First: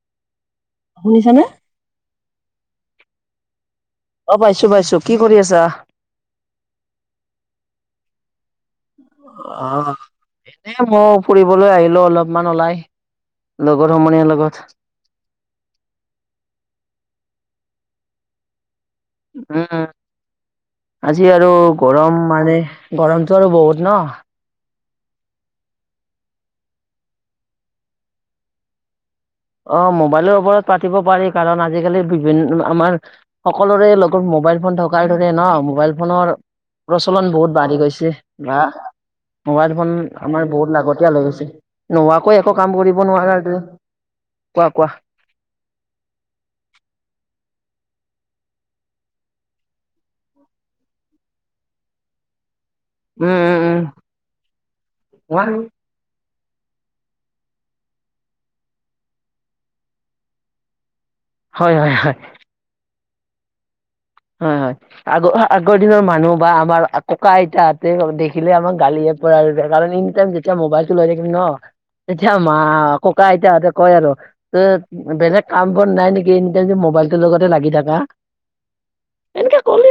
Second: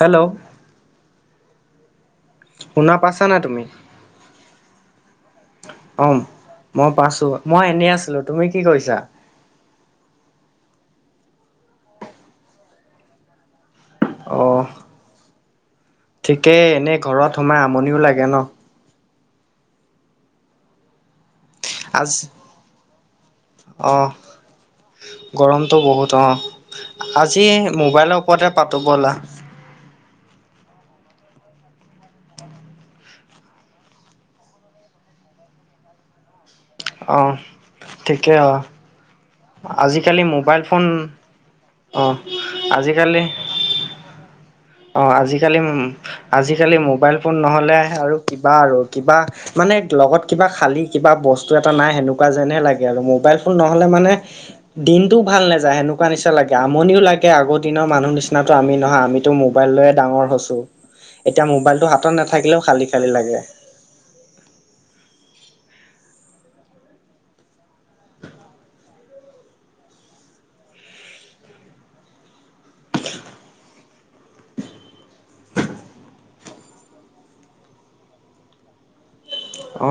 Hello শুনিছানে। শুনা পাইছা না তুমি? অ পাইছো পাইছো কি কৰি আছা? অম মই পাছো। মই এনেই আছিলো তুমি কি কৈছা? অ' এনে মই ফুৰিবলৈ আহিলো, অলপমান ওলাই লগ লগৰ সমনীয়াৰ অ লগত। ঠিকেই এনে ঘৰত সোমাই আমনিও লাগে ন। উম, আজি আৰু আজ গৰম মানে গৰম। টো আৰু বহুত ন। গৰমতটো বহুত অ' আজি মোবাইলৰ ওপৰতে পাতো বলা। অ' মোবাইলৰ ওপৰত পাতিব পাৰি কাৰণ আজিকালি বিভিন আমাৰ সকলোৰে লগত মোবাইল ফোন থকাৰ দৰে ন মোবাইল ফোনৰ অ প্ৰচলন বহুত বাঢ়ি গৈছে ঠিকে অ বা। মোবাইল ফোন আজিকালি আমাৰ মোবাইল বহুত ফোন লাগতিয়াল লৈ গৈছে, অ নোহোৱাকৈ একো কাম কৰিব আজিকালি নোৱাৰা তে। অ' আজিকালি উম আজিকালি মোবাইল ফোন নহ'লে। আৰু কিবা আৰু কিবা মানে লগত কিবা খালি কিবা বস্তু এটা নাই সেনেকুৱা যেনহে লাগে। মোবাইল উম ফোন উম উম নহ'লে মানে দিনটোও ভাল নাযায় হয় সেনেকুৱা নিচিনা। [unintelligible] লাগে আমনিও লাগে আগৰ দিনৰ মানুহ নিচিনাটো আমি নহয় আমিতো মোবাইল লয়ে ডাঙৰ হৈছো। এতিয়া মোবাইলটো হয় হয় হাতত নাথাকিলেও খালি খালি লাগে। হয়, হয়, আগ আগৰ দিনৰ মানুহ বা আমাৰ ককা আইতাহতে দেখিলে আমাৰ গালি [unintelligible] টাইম যেতিয়া মোবাইলটো লয় থাকিব ন। এতিয়া মা ককা আইটাহতে কয় আৰু বেলেগ কাম বন নাই নেকি এনে টাইম মোবাইল। মোবাইলটোৰ লগতে লাগি থকা। [unintelligible] এনেকে ক'লে অ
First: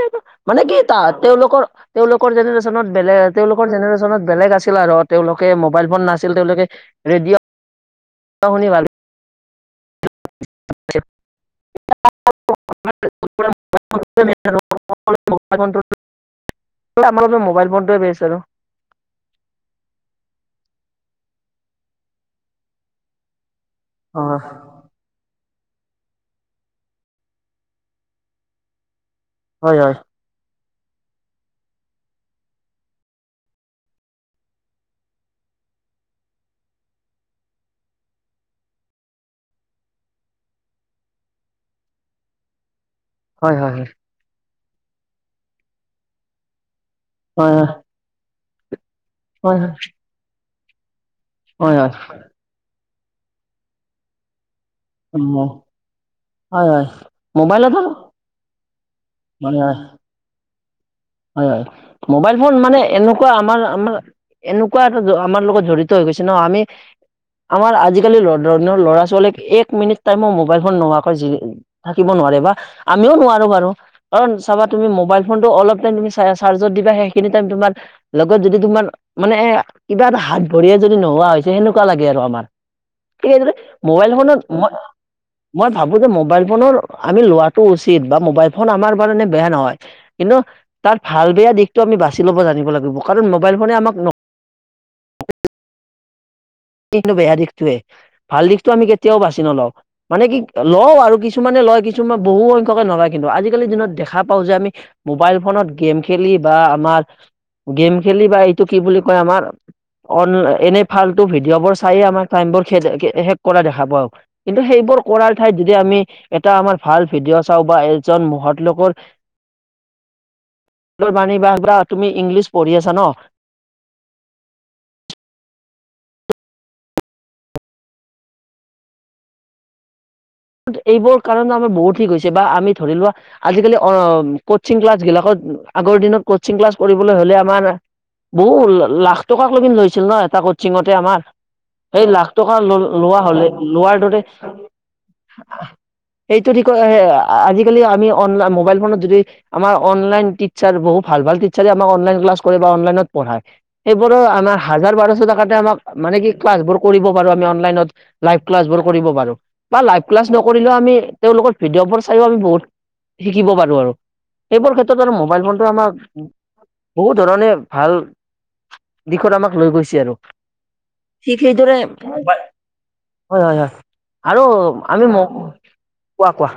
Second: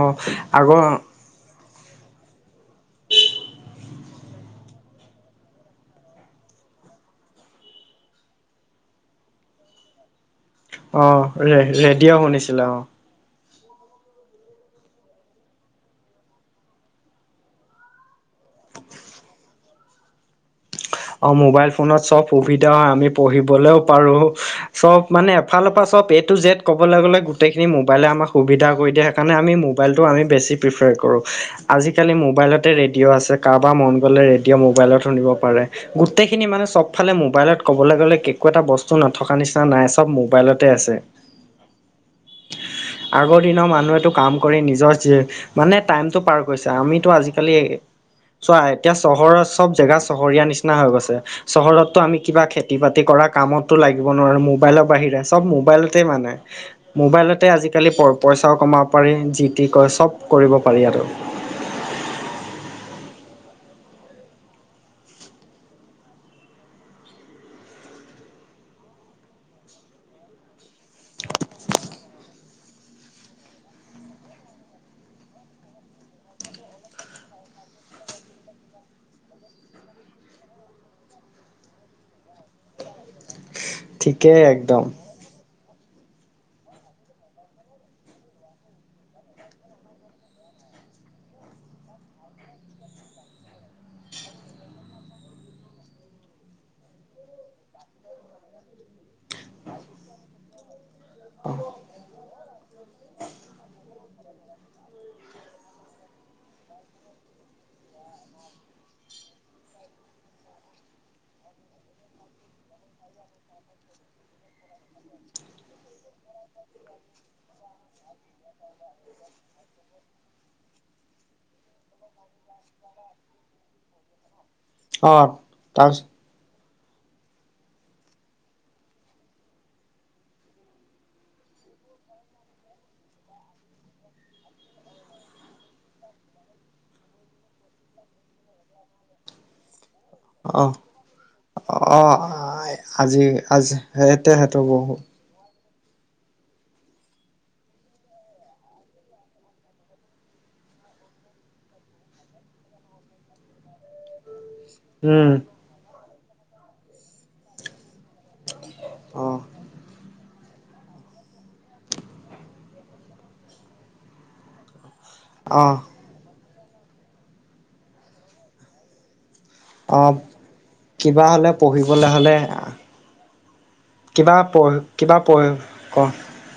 মানে কি আগৰ তাহাত তেওঁলোকৰ। তেওঁলোকৰ জেনেৰেশ্যনত বেলেগ তেওঁলোকৰ জেনেৰেশ্যনত বেলেগ আছিল আৰু তেওঁলোকে মোবাইল ফোন নাছিল তেওঁলোকে। ৰেডিঅ' [unintelligible] অ ৰে ৰেডিঅ' শুনিছিলে অ [unintelligible] আমাৰ ত মোবাইল ফোনটোৱে বেছ আৰু। অ' মোবাইল ফোনত চ'ব সুবিধা হয়, আমি পঢ়িবলৈও পাৰো অ চ'ব মানে। এফালৰ পৰা চ'ব এ টো জেদ ক'বলৈ গ'লে গোটেই মোবাইলে আমক সুবিধ কৰি দিয়ে। সেই কাৰণে আমি হয় হয় মোবাইলটো আম বেছি। প্ৰিফাৰ কৰোঁ, আজিকালি মোবাইলতে ৰেডিঅ' আছে কাৰোবাৰ মন গ'লে ৰেডিঅ' মোবাইলত শুনিব পাৰে। গোটেইখিনি মানুহ চব ফালে মোবাইলত ক'বলৈ গ'লে একো এটা বস্তু নথকা নিচিনা নাই চব মোবাইলতে আছে [inaudible] আগৰ হয় দিনৰ হয় হয় মানুহটো কাম কৰি নিজৰ যি মানে টাইম টো পাৰ কৰিছে। আমিতো আজিকালি, হয় চোৱা এতিয়া চহৰৰ হয় চব জেগা চহৰীয়া নিচিনা হৈ গৈছে। হয় হয় চহৰতটো আমি কিবা খেতি বাতি কৰা কামতো লাগিব নোৱাৰো মো মোবাইলৰ বাহিৰে অ সব মোবাইলতে মানে হয় হয় মোবাইলতে মোবাইলত আৰু আজিকালি প পইচাও কমাব পাৰি হয় জিতি কি হয় কয় সব কৰিব পাৰি আৰু হয় হয় মোবাইল ফোন মানে এনেকুৱা আমাৰ আমাৰ এনেকুৱা এটা আমাৰ লগত জড়িত হৈ হৈছে ন আমি আমাৰ আজিকালি [unintelligible] ল'ৰা ছোৱালীক এক মিনিট টাইমো মোবাইল ফোন নোহোৱাকৈ থাকিব নোৱা নোৱাৰে বা আমিওঁ নোৱাৰো বাৰু, কাৰণ চাবা তুমি মোবাইল ফোনটো অলপ [unintelligible] সেই তমাৰ লগত যদি তমাৰ মানে কিবা এটা হাত ভৰিএ যদি নোৱাৱা হৈছে সেমেকুৱা লাগে আৰু আমাৰ। এতিয়া তোমাৰ মোবাইল ফোনট ঠিকেই [unintelligible] একদম মই ভাবো যে মোবাইল ফোনৰ আমি লোৱাটো উচিত বা মোবাইল ফোন আমাৰ কাৰণে বেয়া নহয়, কিন্তু তাৰ ভাল বেয়া দিশটো আমি বাচি ল'ব জানিব লাগিব, কাৰণ মোবাইল ফোনে আমাক ন কিন্তু বেয়া দিশটোয়ে ভাল দিশটো আমি কেতিয়াওঁ বাছি নলওঁ। মানে কি লওঁ আৰু আৰু কিছুমানে লয় কিছুমান বহু সংখ্য [unintelligible] নলয় কিন্তু আজিকালি দিনত দেখা পাওঁ যে আমি মোবাইল ফোনত গেম খেলি বা আমাৰ গেম খেলি বা এইটো কি বুলি কয় আমাৰ অন এনে ফাল ভি ডিয় বোৰ চায়ে আমাক টাইমবোৰ শেষ কৰা দেখা পাওঁ, কিন্তু সেইবোৰ কৰাৰ ঠাইত যদি আমি এট এটা আমাৰ ভাল ভিডিঅ' চাওঁ বা এজন মহত লোকৰ [unintelligible] বাণী বা বা তুমি ইংলিছ পঢ়ি আছা ন? অ', তাৰ পিছত এইবোৰ কাৰণ আমাৰ বহুত ঠিক হৈছে বা আমি ধৰি লোৱা আজিকালি কচিং ক্লাছ বিলাকত আগৰ দিনত কচিং ক্লাছ কৰিবলৈ হলে, আমাৰ বহু লাখ টকাক লৈকেই লৈ ছিল ন এটা অ কোচিঙতে আমাৰ। অ এই লাখ টকা ল লোৱা আজি হ'লে আজি লোৱাৰ দৰে সেইতে সেইটো বহু সেইটো [unintelligible] আজিকালি আমি অনলাই মোবাইল ফোনত যদি আমাৰ অনলাইন টিচাৰ বহু ভাল ভাল টিচাৰে আমাক অনলাইন ক্লাছ কৰে বা অনলাইনত পঢ়ায়, সেইবোৰো আমাৰ হাজাৰ বাৰশ উম টকাতে আমাক মানে কি ক্লাছবোৰ কৰিব পাৰো আমি অনলাইনত। লাইভ ক্লাছ বোৰ কৰিব অ পাৰো বা লাইভ ক্লাছ নকৰিলেও আমি তেওঁলোকৰ ভিডিঅ'বোৰ চাইও আমি বহুত শিকিব পাৰো আৰু। সেইবোৰ ক্ষেত্ৰ আৰু মোবাইল ফোনটো অ আমাৰ বহুত ধৰণে ভাল দিশত আমাক লৈ অ গৈছে আৰু। কিবা ঠিক হ'লে সেইদৰে, পঢ়িবলৈ হ'লে হয় হয় হয়। কিবা আৰু পঢ় আমি কিবা ম, পঢ় ক কোৱা কোৱা।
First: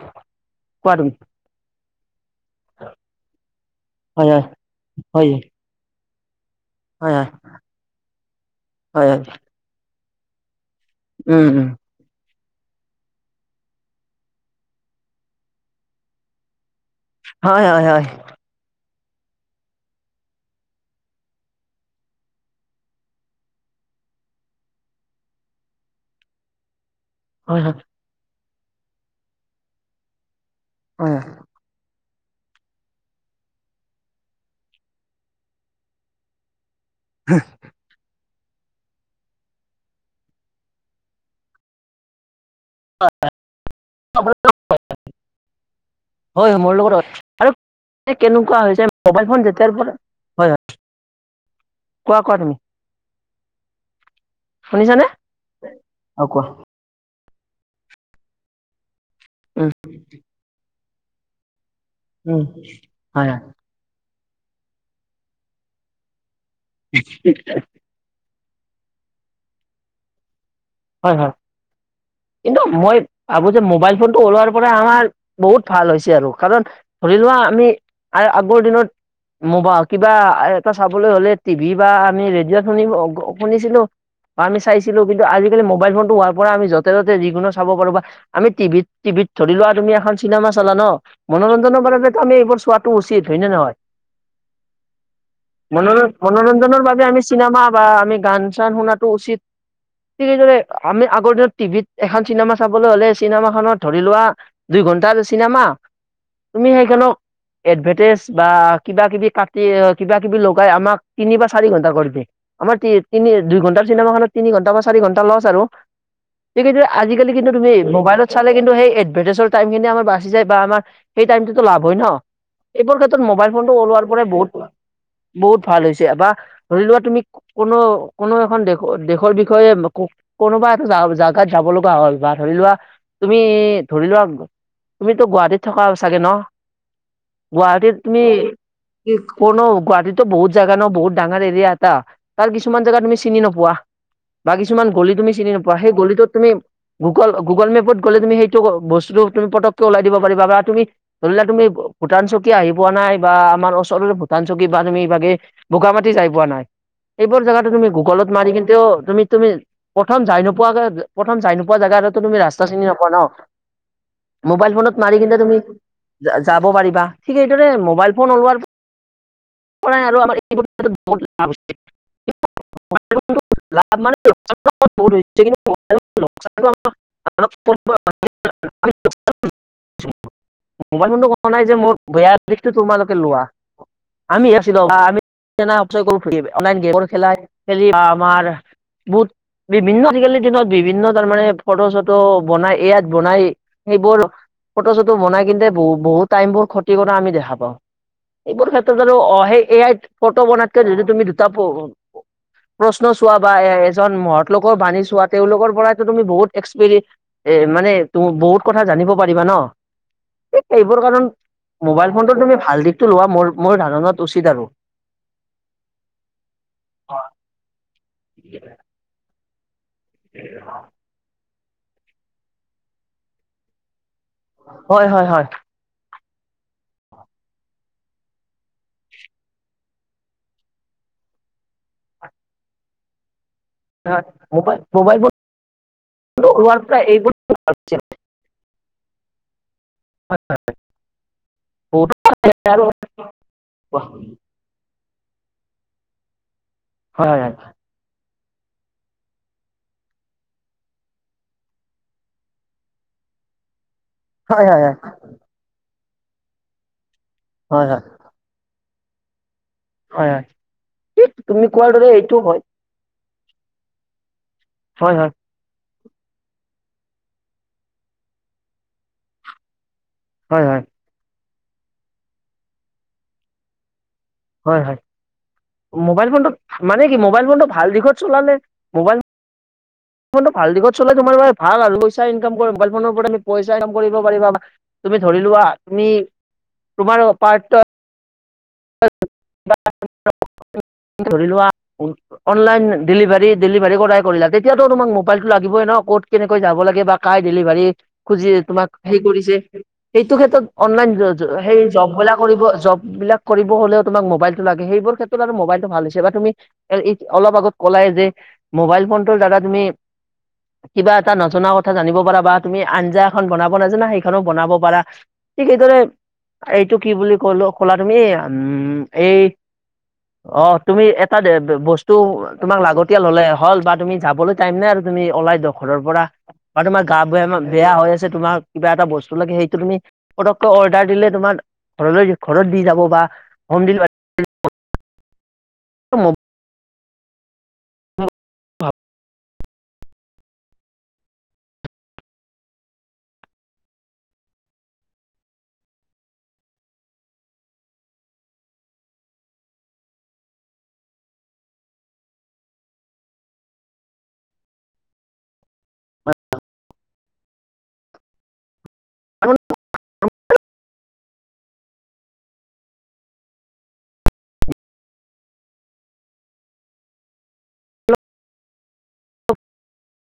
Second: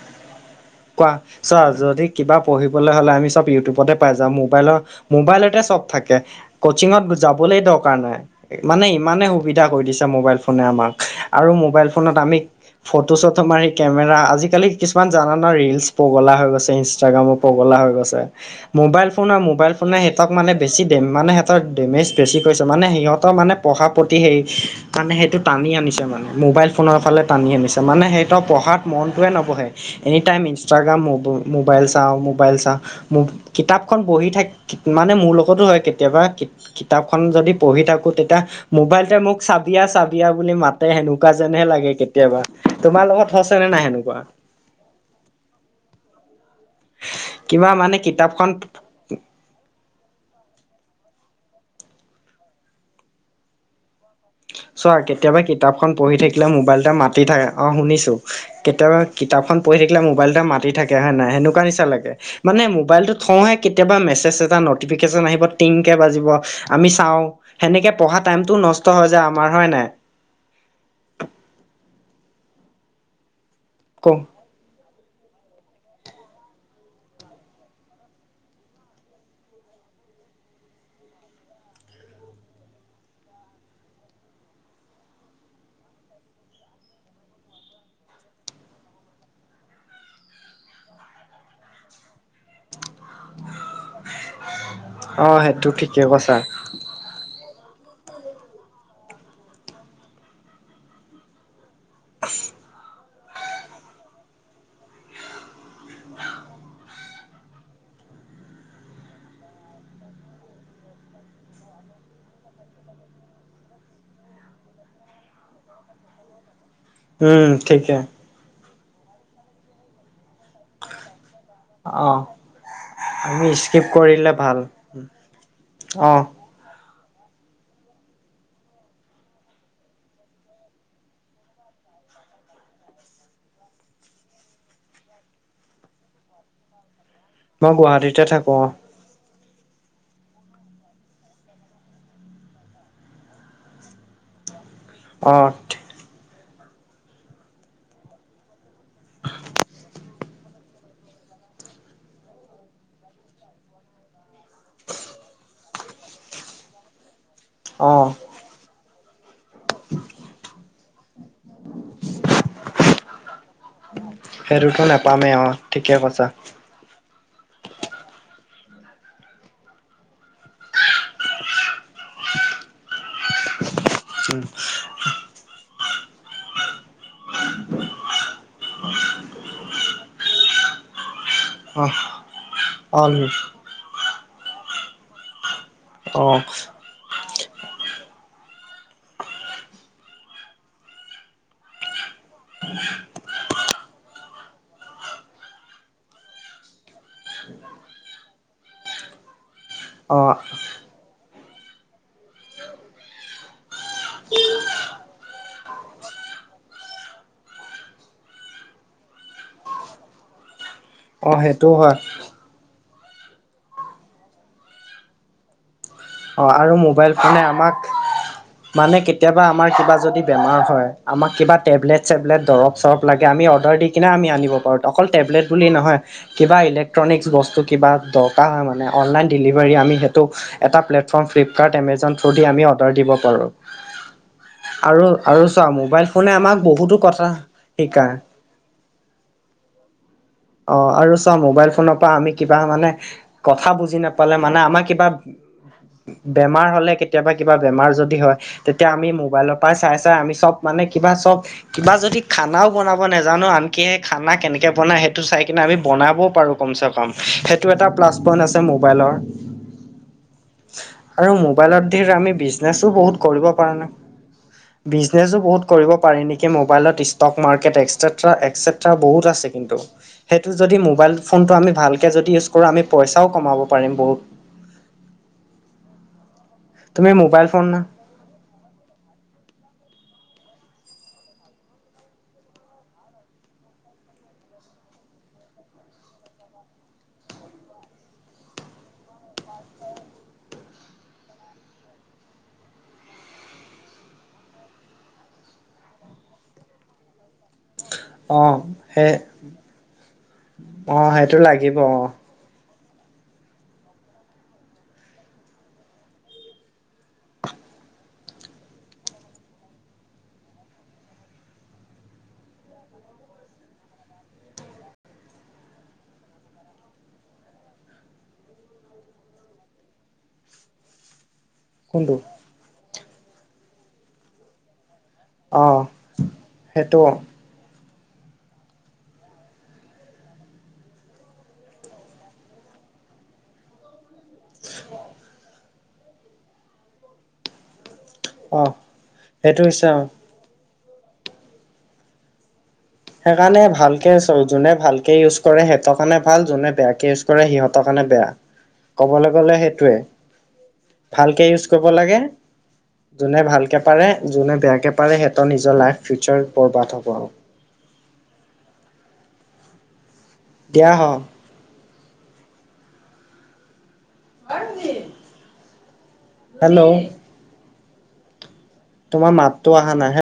কোৱা? চোৱা, যদি কিবা পঢ়িবলে হ'লে আমি চব ইউটিউব তে পাই যাওঁ, হয় হয় মোবাইলৰ হয় মোবাইলতে চব থাকে। কচিঙত হয় হয় যাবলেই দৰকাৰ নাই, মানে হয় ইমানেই হয় সুবিধা কৰি দিছে মোবাইল ফোনে আমাক। উম আৰু উম মোবাইল ফোনত আমি ফটো চটো মাৰি কেমেৰা, আজিকালি কিছুমান জানা ৰীলছ পগলা হৈ গৈছে, ইনষ্ট্ৰাগ্ৰাম হয় পগলা হয় হৈ হয় গৈছে। মোবাইল মোবাইল ফোনে সেহতক মানে বেছি দেম মানে সেহতৰ দেমেছ বেছি পাইছে মানে সিহঁতৰ পঢ়াৰ প্ৰতি কাৰণে সেইটো টানি আনিছে মানে, মোবাইল ফোনৰ ফালে টানি হয় আনিছে, মানে সেইটো পঢ়াত মনটোৱেই নবঢ়ে, এনি টাইম ই ইনষ্ট্ৰাগ্ৰাম হয় মোবাইল চাও, মোবাইল চাওঁ, কিতাপখন পঢ়ি থাক মানে মোৰ লগতো হয় কেতিয়াবা কিতাপখন যদি পঢ়ি থাকো তেতিয়া মোবাইলটোৱে মোক চাবি আহ চাবি আহ বুলি মাতে সেনেকুৱা যেনহে লাগে কেতিয়াবা। তোমাৰ লগত হৈছেনে নাই সেনেকুৱা? হয়, হয়। মোৰ লগতো [unintelligible] আৰু কিবা মানে কিতাপখন কেনেকুৱা হৈছে মোবাইল ফোন যেতিয়াৰ পৰা হয়, হয়। কোৱা কোৱা তুমি? চোৱা, শুনিছানে কেতিয়াবা কিতাপখন পঢ়ি অ কোৱা থাকিলে মোবাইলটোৱে মাতি থাকে, অহ, শুনিছোঁ। কেতিয়াবা কিতাপখন উম পঢ়ি থাকিলে মোবাইলটোৱে মাতি থাকে হয়নে নাই? সেনেকুৱা নি নিচিনা লাগে। উম মানে মোবাইলটো হয় হয় থওঁহে কেতিয়াবা মেচজ এটা নটিফিকেচন আহিব, টিং কে বাজিব। আমি চাওঁ সেনেকে পঢ়া টাইমতটো নষ্ট হৈ যায় আমাৰ। হয় নে নাই? হয়, হয়। কিন্তু মই ভাবোঁ যে মোবাইল ক ফোনটো ওলোৱাৰ পৰা আমাৰ বহুত ভাল হৈছে আৰু, কাৰণ ধৰি লোৱা আমি আগৰ দিনত মোবাইল কিবা এটা চাবলৈ হ'লে টিভি বা আমি ৰেডিঅ'ত শুনি-শুনিছিলোঁ। আমি চাইছিলোঁ কিন্তু আজি মোবাইল ফোনটো হোৱাৰ পৰা আমি যতে ততে যিকোনো চাব পাৰোঁ বা আমি টিভিত টিভিত ধৰি লোৱা তুমি এখন চিনেমা চালা ন, মনোৰঞ্জনৰ বাবে আমি এইবোৰ চোৱাটো উচিত। হয় নে নহয়? [unintelligible] অ সেইটো মনো ঠিকে কৈছা মনোৰঞ্জনৰ বাবে আমি চিনেমা চিনেমা বা আমি গান চান শুনাটো উচিত, ঠিক সেইদৰে আমি আগৰ দিনত টিভিত এখন চিনেমা চাবলৈ হ'লে, চিনেমাখনত ধৰি লোৱা দুই ঘন্টাৰ চিনেমা। তুমি সেইখানক এডভাৰটাইজ বা কিবা-কিবি কাটি, কিবা কিবি লগাই আমাক তিনি বা চাৰি ঘন্টা কৰি দিয়ে। আমাৰ তি তিনি দুই ঘণ্টাৰ চিনেমাখনত তিনি ঘন্টা বা চা চাৰি ঘণ্টা লছ আৰু। সেই আজিকালি উম কিন্তু তুমি ঠিকে মবাইলত চালে কিন্তু সেই এডভাৰটাইজৰ টাইমখিনি আমাৰ বাছি যায় বা আমাৰ সেই টাইমটোতো লাভ হয় ন, অ এইবোৰ ক্ষেত্ৰত আমি মোবাইল ফোনটো স্কিপ ওলোৱাৰ পৰাই কৰিলে বহুত ভাল বহুত ভাল হৈছে অ বা ধৰি লোৱা তুমি কোনো, কোনো এখন দেশৰ দেশৰ বি বিষয়ে কোনোবা এটা জাগাত যাব লগা হ'ল বা ধৰি লোৱা তুমি ধৰি লোৱা তুমিতো গুৱাহাটীত থকা চাগে ন, মই গুৱাহাটীত তুমি গুৱাহাটীতে থাকো কোনো গুৱাহাটীতো বহুত জেগা ন বহুত ডাঙৰ এৰিয়া এটা, তাৰ কিছুমান জেগা তুমি চিনি নোপোৱা। বা কিছুমান গলি তুমি অ অ চিনি নোাপোৱা। সেই গলিটোত তুমি গুগল গুগল মেপত গ'লে তুমি সেই বস্তু তুমি পতকেয় ওলাই দিব পাৰিবা বা তুমি ধৰিলোৱা তুমি ভূটান চকী আহি পোৱা নাই বা আমাৰ ওচৰৰে ভূটান চকী বা তুমি বাগে বগা মাটি যায় পোৱা নাই। এইবোৰ জেগাটো তুমি অ গুগলত মাৰি কিন্তু তুমি-তুমি প্ৰথম যায় নোপোৱাকে প্ৰথম যায় নোপোৱা পোৱা জোগা এটা তুমি, ৰাস্তা চিনি নাপোৱা ন। মোবাইল সেইটোতো ফোনত মাৰি নাপামেই কিনে অ তুমি, ঠিকে কৈছা যাব পাৰিবা। ঠিক এইটোৰে মোবাইল ফোন ওলোৱাৰ পৰাই আৰু আমাৰ এইবোৰ ক্ষেত্ৰত বহুত‌ লাভ হৈছে। কিন্তু মোবাইল ফোনতো [unintelligible] উম। [unintelligible] কিন্তু পঢ়াৰ লোকচানতো আমাৰ [unintelligible] [unintelligible] মোবাইল ফোনটো কোৱা নাই যে অ মোৰ বেয়াৰ দিশটো তোমালোকে লোৱা, অ আমি [unintelligible] আমি অ [unintelligible] অনলাইন গেম খেলাই খেলি আমাৰ বহুত বিভিন্ন আজিকালিৰ দিনত, বিভিন্ন তাৰমানে ফটো-চটো বনাই এ আইত বনাই সেইবোৰ ফটো-চটো বনাই কিন্তে বহু-বহুত টাইমবোৰ ক্ষতি কৰা আমি দেখা পাওঁ। এইবোৰ ক্ষেত্ৰত জানোঁ অহে এ আইত ফটো অ বনাতকে যদি তুমি দুটা প্ৰশ্ন চোৱা। বা এজন মহতলোকৰ বানী চোৱা তেওঁলোকৰ পৰাতো তুমি বহুত এক্সেপেৰি এ মানে ত বহুত কথা জানিব পাৰিবা ন, এ এইবোৰ অ সেইটোও কাৰণত হয় মোবাইল ফোনটোত তুমি ভাল ত' লোৱা মোৰ ধাৰণাত উচিত আৰু। অহ, আৰু মোবাইল ফোনে আমাক, মানে কেতিয়াবা আমাৰ কিবা যদি বেমাৰ হয়, আমাক কিবা টেবলেট-চেবলেব দৰব-চৰব লাগে অৰ্দাৰ দি দি কিনে আমি আনিব পাৰোঁ, অকল হয় হয় টেবলেট হয় বুলি নহয়। কিবা ইলেক্ট্ৰনিক্স বস্তু কিবা দৰকাৰ হয় মানে, অনলাইন ডেলিভাৰী আমি সেইটো এটা প্লেট প্ৰথম ফ্লিপকাৰ্ট, এমেজন থ্ৰু দি আমি অৰ্ডাৰ দিব পাৰোঁ। হয় মোবাইল আৰু মোবাইল আৰু চোৱা মোবাইল ফোনে ফোনটো আমাক ওলোৱাৰ পৰা বহুতো কথা এইবোৰ শিকায়। [inaudible] [inaudible] অ আৰু চা মোবাইল ফোনৰ পৰা বহুতো আমি কিবা আৰু মানে, কথা বুজি নাপালে মানে আমাৰ কিবা বেমাৰ হ'লে কেতিয়াবা হয় হয় কিবা বেমাৰ যদি হয়। তেতিয়া আমি মোবাইলৰ পৰাই চাই চাই আমি চব মানে, কিবা চব, কিবা যদি খানাও বনাব নোজানো আনকি খানা কেনেকে হয় হয় হয় বনাই সেইটো চাই কিনে আমি বনাব পাৰো কম চে কম সেইটো এটা হয় হয় প্লাছ পইন্ট আছে মোবাইলৰ। হয় হয়। ঠিক আৰু তুমি মোবাইলত কোৱাৰ দি দৰে আমি এইটো হয় বিজনেচো বহুত কৰিব পাৰা নে। হয় হয় বিজনেছো বহুত কৰিব পাৰি নেকি। মোবাইলত ইষ্টক মাৰ্কেট একছেত্ৰা একছেত্ৰা বহুত আছে কিন্তু। সেইটো হয় যদি হয় মোবাইল ফোনটো আমি ভালকে যদি ইউজ কৰোঁ, আমি পইচাও কমাব পাৰিম বহুত। হয় হয়। মোবাইল ফোনটো, মানে তুমি কি, মোবাইল ফোন ফোনটো ভাল দিশত চলালে, মোবাইল ফোনটো ভাল দিশত চললে তোমাৰ ভাল আৰু। পইচা ইনকাম মোবাইল ফোনৰপৰা তুমি পইচা ইনকাম কৰিব পাৰিবা। তুমি ধৰি লোৱা, তুমি তোমাৰ পাৰ [unintelligible] ধৰি লোৱা অনলাইন ডেলিভাৰী-ডেলিভাৰী কৰাই কৰিলা, তেতিয়াতো তোমাক মোবাইলটো লাগিবই ন। ক'ত কেনেকৈ যাব লাগে বা কায় ডেলিভাৰী। অ খুজি তোমাক সেই কৰিছে, সেইতো ক্ষেত্ৰত অ অনলন সেইটো লাগিব অ জবলা কৰিব জব বিলাক কৰিব হ'লেও তোমাক মোবাইলতটো লাগে, সেইবোৰ ক্ষেত্ৰত আৰু মোবাইলটো ভাল হৈছে বা তুমি এ অলপ আগত কলাই যে মোবাইল ফোনটোৰ দ্বাৰা তুমি কিবা এটা নজনা কথা জানিব পাৰা বা তুমি আঞ্জা এখন বনাব নাজানা সেইখনো বনাব পাৰা। ঠিক সেইইদৰে এইটো কি বুলি কলো কলা তুমি উম এই অ তুমি এটা বস্তু কোনটো তোমাক লাগত তেতিয় হ'লে হ'ল বা তুমি যাবলৈ টাইম নাই আৰু তুমি ওলাই অ দক ঘৰৰ পৰা বা সেইটো তোমাৰ গা বেয়া বেয়া হৈ আছে তোমাৰ কিবা এটা বস্তু লাগে, সেইটো তুমি পতকৈ অৰ্ডাৰ দিলে তোমাৰ ঘৰলৈ ঘৰত দি যাব বা হোম ডেলিভাৰী [unintelligible] [inaudible] আহ সেইটো হৈছে অ। সেই কাৰণে ভালকে, যোনে ভাল কে ইউজ কৰে সিহঁতৰ কাৰণে ভাল, যোনে বেয়াকে ইউজ কৰে সিহঁতৰ কাৰণে বেয়া। কবলৈ গ'লে সেইটোৱে ভাল কে ইউছ কৰিব লাগে যোনে ভালকে পাৰে, যোনে বেয়াকে পাৰে সিহঁতৰ নিজৰ লাইফ, ফিউচাৰ বৰ্বাদ হ'ব। [unintelligible] দিয়া হ। [unintelligible] হেল্ল'। তোমাৰ মাততো অহা নাই। হে